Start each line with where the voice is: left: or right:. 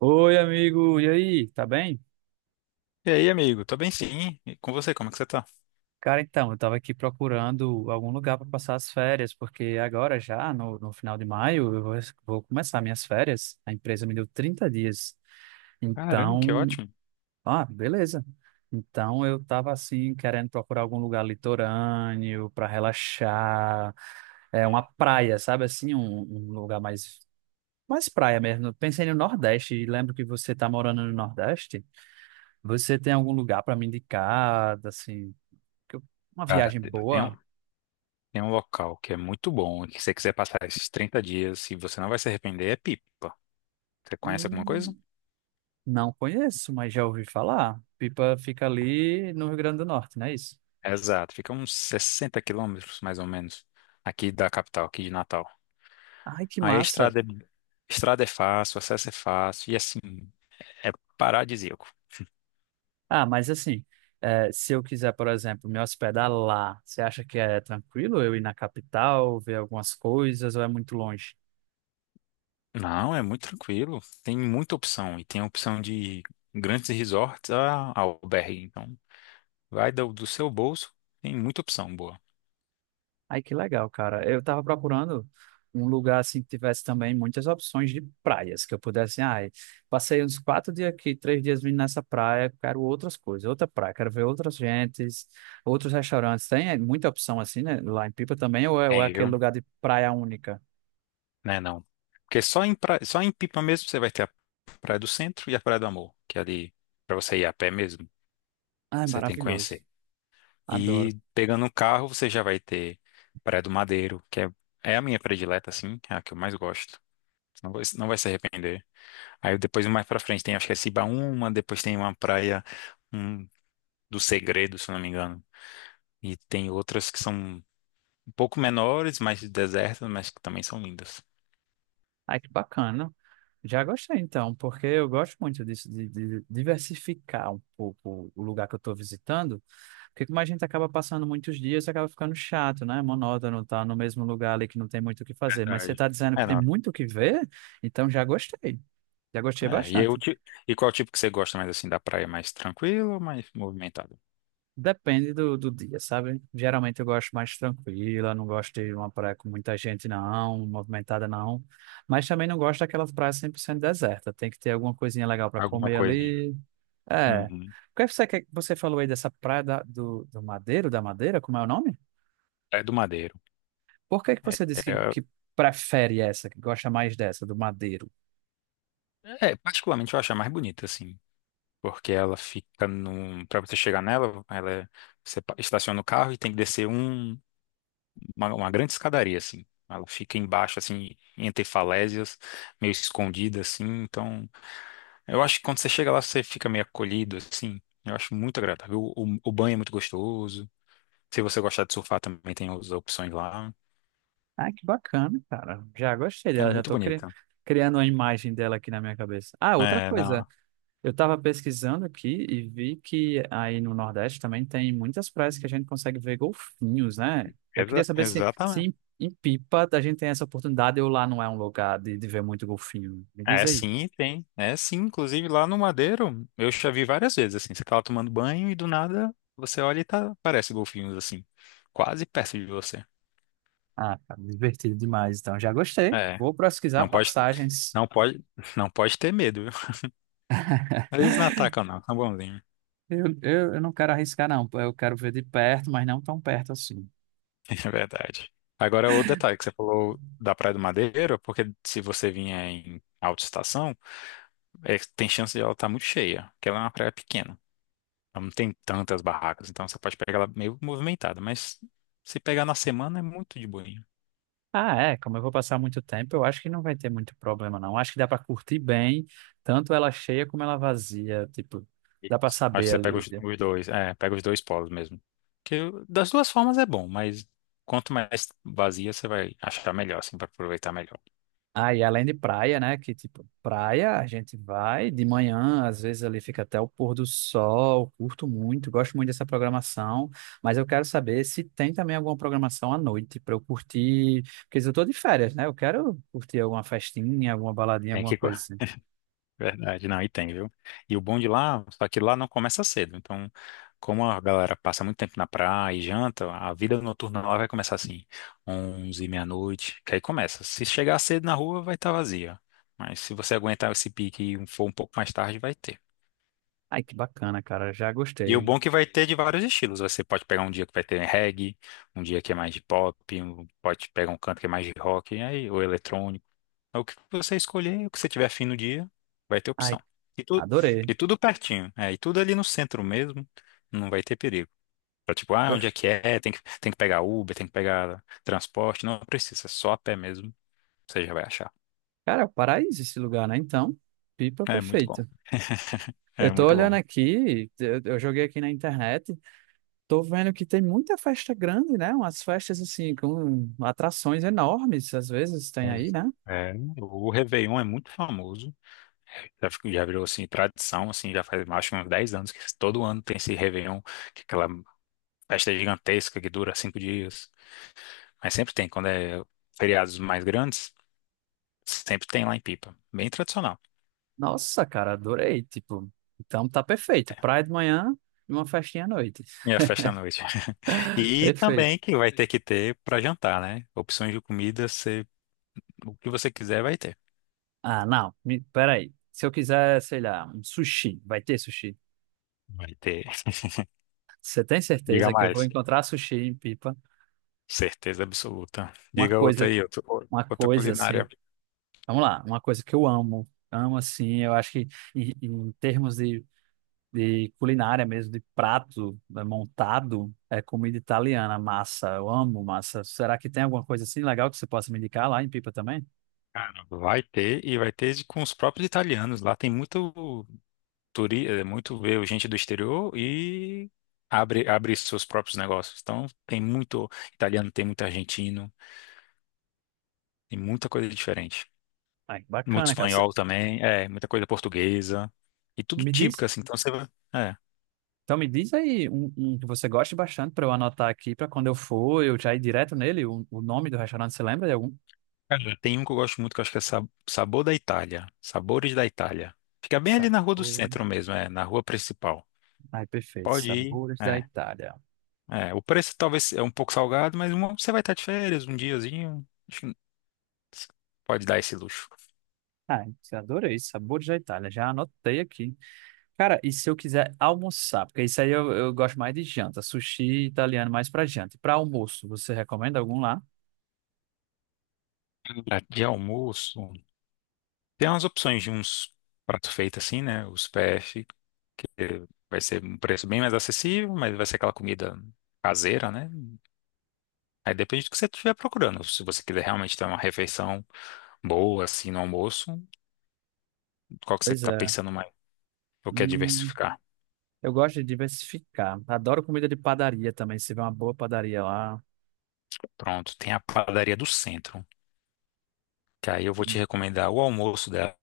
right: Oi, amigo, e aí, tá bem?
left: E aí, amigo? Tô bem sim. E com você, como é que você tá?
right: Cara, então, eu tava aqui procurando algum lugar para passar as férias, porque agora já, no final de maio, vou começar minhas férias. A empresa me deu 30 dias.
left: Caramba, que
right: Então,
left: ótimo.
right: ah, beleza. Então, eu tava assim, querendo procurar algum lugar litorâneo para relaxar, é uma praia, sabe assim, um lugar mais praia mesmo. Eu pensei no Nordeste, e lembro que você tá morando no Nordeste. Você tem algum lugar para me indicar, assim, que eu- uma
left: Cara,
right: viagem boa?
left: tem um local que é muito bom e que se você quiser passar esses 30 dias e você não vai se arrepender, é Pipa. Você conhece alguma coisa?
right: Hum, não conheço, mas já ouvi falar. Pipa fica ali no Rio Grande do Norte, não é isso?
left: Exato, fica uns 60 km, mais ou menos, aqui da capital, aqui de Natal.
right: Ai, que
left: Aí a
right: massa!
left: estrada é fácil, o acesso é fácil e assim, é paradisíaco.
right: Ah, mas assim, se eu quiser, por exemplo, me hospedar lá, você acha que é tranquilo eu ir na capital, ver algumas coisas, ou é muito longe?
left: Não, é muito tranquilo. Tem muita opção e tem a opção de grandes resorts a albergue, então. Vai do seu bolso, tem muita opção boa.
right: Ai, que legal, cara. Eu tava procurando um lugar assim que tivesse também muitas opções de praias, que eu pudesse, ai, passei uns 4 dias aqui, 3 dias vindo nessa praia, quero outras coisas, outra praia, quero ver outras gentes, outros restaurantes. Tem é, muita opção assim, né? Lá em Pipa também, ou é
left: Tem, viu?
right: aquele lugar de praia única?
left: Né, não. Porque só em Pipa mesmo você vai ter a Praia do Centro e a Praia do Amor, que é ali, pra você ir a pé mesmo,
right: Ai,
left: você tem que
right: maravilhoso.
left: conhecer.
right: Adoro.
left: E pegando um carro, você já vai ter Praia do Madeiro, é a minha predileta, assim, é a que eu mais gosto. Você não vai se arrepender. Aí depois, mais pra frente, tem, acho que é Cibaúma, depois tem uma um, do Segredo, se eu não me engano. E tem outras que são um pouco menores, mais desertas, mas que também são lindas.
right: Ai, que bacana. Já gostei então, porque eu gosto muito disso, de diversificar um pouco o lugar que eu estou visitando. Porque como a gente acaba passando muitos dias, acaba ficando chato, né? Monótono, tá no mesmo lugar ali que não tem muito o que fazer. Mas você
left: Verdade.
right: tá dizendo que
left: É,
right: tem
left: não.
right: muito o que ver, então já gostei. Já gostei
left: É, e, eu,
right: bastante.
left: ti- e qual tipo que você gosta mais assim da praia? Mais tranquilo ou mais movimentado?
right: Depende do dia, sabe? Geralmente eu gosto mais tranquila, não gosto de uma praia com muita gente, não, movimentada, não. Mas também não gosto daquelas praias 100% deserta. Tem que ter alguma coisinha legal para
left: Alguma
right: comer
left: coisinha.
right: ali. É. O
left: Uhum.
right: que você falou aí dessa praia do Madeiro, da Madeira, como é o nome?
left: É do Madeiro.
right: Por que que
left: É,
right: você disse
left: é-
right: que prefere essa, que gosta mais dessa, do Madeiro?
left: Particularmente eu acho a mais bonita, assim, porque ela fica num. Pra você chegar nela, você estaciona o carro e tem que descer uma grande escadaria, assim. Ela fica embaixo, assim, entre falésias, meio escondida, assim. Então, eu acho que quando você chega lá, você fica meio acolhido, assim. Eu acho muito agradável. O banho é muito gostoso. Se você gostar de surfar, também tem as opções lá.
right: Ah, que bacana, cara. Já gostei
left: É
right: dela, já
left: muito
right: estou
left: bonita.
right: criando a imagem dela aqui na minha cabeça. Ah, outra
left: É,
right: coisa,
left: não.
right: eu estava pesquisando aqui e vi que aí no Nordeste também tem muitas praias que a gente consegue ver golfinhos, né? Eu queria
left: Exa-
right: saber se
left: exatamente.
right: em Pipa a gente tem essa oportunidade ou lá não é um lugar de ver muito golfinho. Me diz
left: É,
right: aí.
left: sim, tem. É, sim. Inclusive, lá no Madeiro, eu já vi várias vezes, assim. Você tá lá tomando banho e do nada você olha e tá, parece golfinhos, assim. Quase perto de você.
right: Ah, cara, divertido demais, então. Já gostei.
left: É.
right: Vou pesquisar
left: Não pode,
right: passagens.
left: não pode, não pode ter medo, viu? Eles não atacam, não. São bonzinhos.
right: Eu não quero arriscar, não. Eu quero ver de perto, mas não tão perto assim.
left: É verdade. Agora, o detalhe que você falou da Praia do Madeiro, porque se você vinha em alta estação, é, tem chance de ela estar muito cheia, porque ela é uma praia pequena. Ela não tem tantas barracas, então você pode pegar ela meio movimentada, mas se pegar na semana é muito de boinha.
right: Ah, é, como eu vou passar muito tempo, eu acho que não vai ter muito problema, não. Acho que dá para curtir bem, tanto ela cheia como ela vazia, tipo, dá para
left: Isso. Acho que
right: saber
left: você pega
right: ali.
left: os dois, é, pega os dois polos mesmo. Das duas formas é bom, mas quanto mais vazia você vai achar melhor, assim, para aproveitar melhor.
right: Aí, além de praia, né? Que tipo, praia a gente vai de manhã, às vezes ali fica até o pôr do sol, curto muito, gosto muito dessa programação, mas eu quero saber se tem também alguma programação à noite para eu curtir, porque eu tô de férias, né? Eu quero curtir alguma festinha, alguma baladinha,
left: Tem
right: alguma
left: que,
right: coisa assim.
left: verdade, não, e tem, viu? E o bom de lá, só que lá não começa cedo. Então, como a galera passa muito tempo na praia e janta, a vida noturna lá vai começar assim, 11, meia-noite, que aí começa. Se chegar cedo na rua, vai estar vazia. Mas se você aguentar esse pique e for um pouco mais tarde, vai ter.
right: Ai, que bacana, cara, já
left: E o
right: gostei.
left: bom é que vai ter de vários estilos. Você pode pegar um dia que vai ter reggae, um dia que é mais de pop, pode pegar um canto que é mais de rock, e aí, ou eletrônico. É o que você escolher, o que você tiver afim no dia, vai ter
right: Ai,
left: opção. E, tu,
right: adorei.
left: e tudo pertinho, é, e tudo ali no centro mesmo, não vai ter perigo. Pra, tipo, ah,
right: Go-
left: onde é que é? Tem que pegar Uber, tem que pegar transporte, não precisa, é só a pé mesmo, você já vai achar.
right: Cara, é o paraíso esse lugar, né? Então, pipa
left: É muito bom,
right: perfeita.
left: é
right: Eu tô
left: muito
right: olhando
left: bom.
right: aqui, eu joguei aqui na internet. Tô vendo que tem muita festa grande, né? Umas festas assim, com atrações enormes, às vezes tem aí,
left: Mas,
right: né?
left: é, o Réveillon é muito famoso, já, já virou, assim, tradição, assim, já faz mais de uns 10 anos que todo ano tem esse Réveillon, que é aquela festa gigantesca que dura 5 dias, mas sempre tem, quando é feriados mais grandes, sempre tem lá em Pipa. Bem tradicional.
right: Nossa, cara, adorei. Tipo, então tá perfeito. Praia de manhã e uma festinha à noite.
left: E a festa à noite. E
right: Perfeito.
left: também que vai ter que ter para jantar, né? Opções de comida, o que você quiser vai ter.
right: Ah, não, me, peraí. Se eu quiser, sei lá, um sushi, vai ter sushi.
left: Vai ter.
right: Você tem
left: Diga
right: certeza que eu vou
left: mais.
right: encontrar sushi em Pipa?
left: Certeza absoluta.
right: Uma
left: Diga outra
right: coisa,
left: aí, outra,
right: uma
left: outra
right: coisa
left: culinária.
right: assim. Vamos lá, uma coisa que eu amo. Amo assim, eu acho que em termos de culinária mesmo, de prato né, montado, é comida italiana, massa. Eu amo massa. Será que tem alguma coisa assim legal que você possa me indicar lá em Pipa também?
left: Cara, vai ter e vai ter com os próprios italianos. Lá tem muito veio gente do exterior e abre seus próprios negócios. Então tem muito italiano, tem muito argentino, tem muita coisa diferente.
right: Ah, que
left: Muito
right: bacana, cara.
left: espanhol também, é, muita coisa portuguesa. E tudo
right: Me
left: típico,
right: diz,
left: assim. Então você vai. É.
right: então me diz aí um que você goste bastante para eu anotar aqui para quando eu for, eu já ir direto nele. O nome do restaurante, você lembra de algum?
left: Cara, tem um que eu gosto muito que eu acho que é Sabor da Itália. Sabores da Itália. Fica bem ali na rua do centro
right: Sabores.
left: mesmo, é, na rua principal.
right: Ai, perfeito.
left: Pode ir.
right: Sabores da
left: É.
right: Itália.
left: É. O preço talvez é um pouco salgado, mas uma- você vai estar de férias um diazinho. Acho que pode dar esse luxo.
right: Ai, adorei. Sabores da Itália. Já anotei aqui. Cara, e se eu quiser almoçar? Porque isso aí eu gosto mais de janta. Sushi italiano mais pra janta. E pra almoço, você recomenda algum lá?
left: De almoço, tem umas opções de uns pratos feitos assim, né? Os PF, que vai ser um preço bem mais acessível, mas vai ser aquela comida caseira, né? Aí depende do que você estiver procurando. Se você quiser realmente ter uma refeição boa, assim, no almoço, qual que você
right: Pois
left: está
right: é.
left: pensando mais? Eu quero
right: Hum,
left: diversificar.
right: eu gosto de diversificar. Adoro comida de padaria também. Se tiver uma boa padaria lá.
left: Pronto, tem a padaria do centro, que aí eu vou te recomendar o almoço dela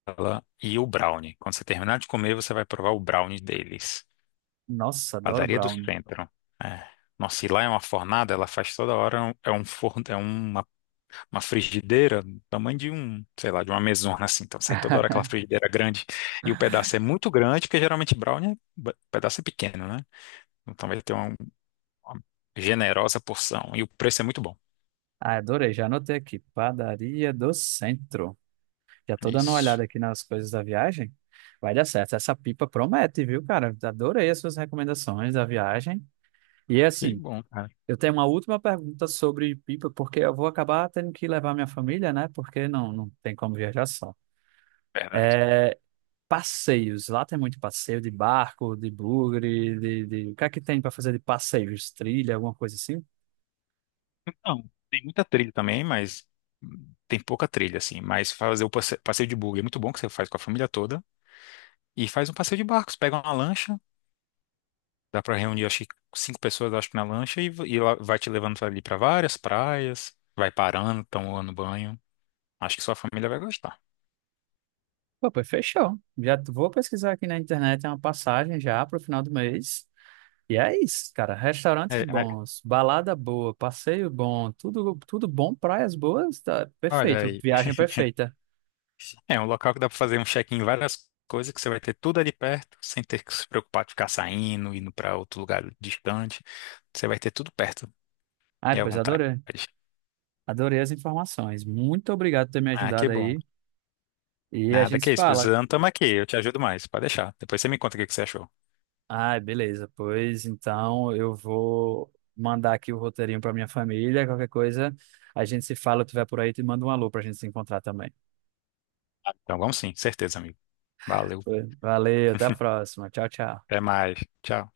left: e o brownie. Quando você terminar de comer, você vai provar o brownie deles.
right: Nossa, adoro
left: Padaria do
right: brownie.
left: centro. É. Nossa, e lá é uma fornada, ela faz toda hora, é um forno, é uma frigideira do tamanho de um, sei lá, de uma mesona assim. Então sai toda hora aquela frigideira grande e o pedaço é muito grande, porque geralmente brownie, o pedaço é pequeno, né? Então vai ter uma generosa porção e o preço é muito bom.
right: Ah, adorei. Já anotei aqui. Padaria do Centro. Já tô dando uma
left: Isso.
right: olhada aqui nas coisas da viagem. Vai dar certo. Essa pipa promete, viu, cara? Adorei as suas recomendações da viagem. E
left: Que
right: assim.
left: bom, cara.
right: Eu tenho uma última pergunta sobre pipa, porque eu vou acabar tendo que levar minha família, né? Porque não, não tem como viajar só.
left: Verdade.
right: É, passeios. Lá tem muito passeio de barco, de bugre, o que é que tem para fazer de passeios? Trilha, alguma coisa assim?
left: Então, tem muita trilha também, mas tem pouca trilha assim, mas fazer o passeio de buggy é muito bom que você faz com a família toda. E faz um passeio de barcos, pega uma lancha, dá pra reunir, acho que 5 pessoas, acho que na lancha, e lá vai te levando ali pra várias praias, vai parando, tomando banho. Acho que sua família vai gostar.
right: Pô, pois fechou. Já vou pesquisar aqui na internet, é uma passagem já para o final do mês. E é isso, cara.
left: É,
right: Restaurantes
left: é,
right: bons, balada boa, passeio bom, tudo, tudo bom, praias boas, tá
left: olha
right: perfeito.
left: aí,
right: Viagem perfeita.
left: é um local que dá pra fazer um check-in em várias coisas, que você vai ter tudo ali perto, sem ter que se preocupar de ficar saindo, indo pra outro lugar distante. Você vai ter tudo perto
right: Ai,
left: e à
right: pois
left: vontade.
right: adorei. Adorei as informações. Muito obrigado por ter me
left: Ah, que
right: ajudado
left: bom.
right: aí. E a
left: Nada
right: gente
left: que
right: se
left: isso,
right: fala.
left: precisando, tamo aqui, eu te ajudo mais, pode deixar. Depois você me conta o que que você achou.
right: Ah, beleza. Pois então eu vou mandar aqui o roteirinho para minha família. Qualquer coisa, a gente se fala. Eu estiver por aí, te manda um alô para a gente se encontrar também.
left: Então vamos sim, certeza, amigo. Valeu.
right: Pois, Valeu, até a próxima. Tchau, tchau.
left: Até mais. Tchau.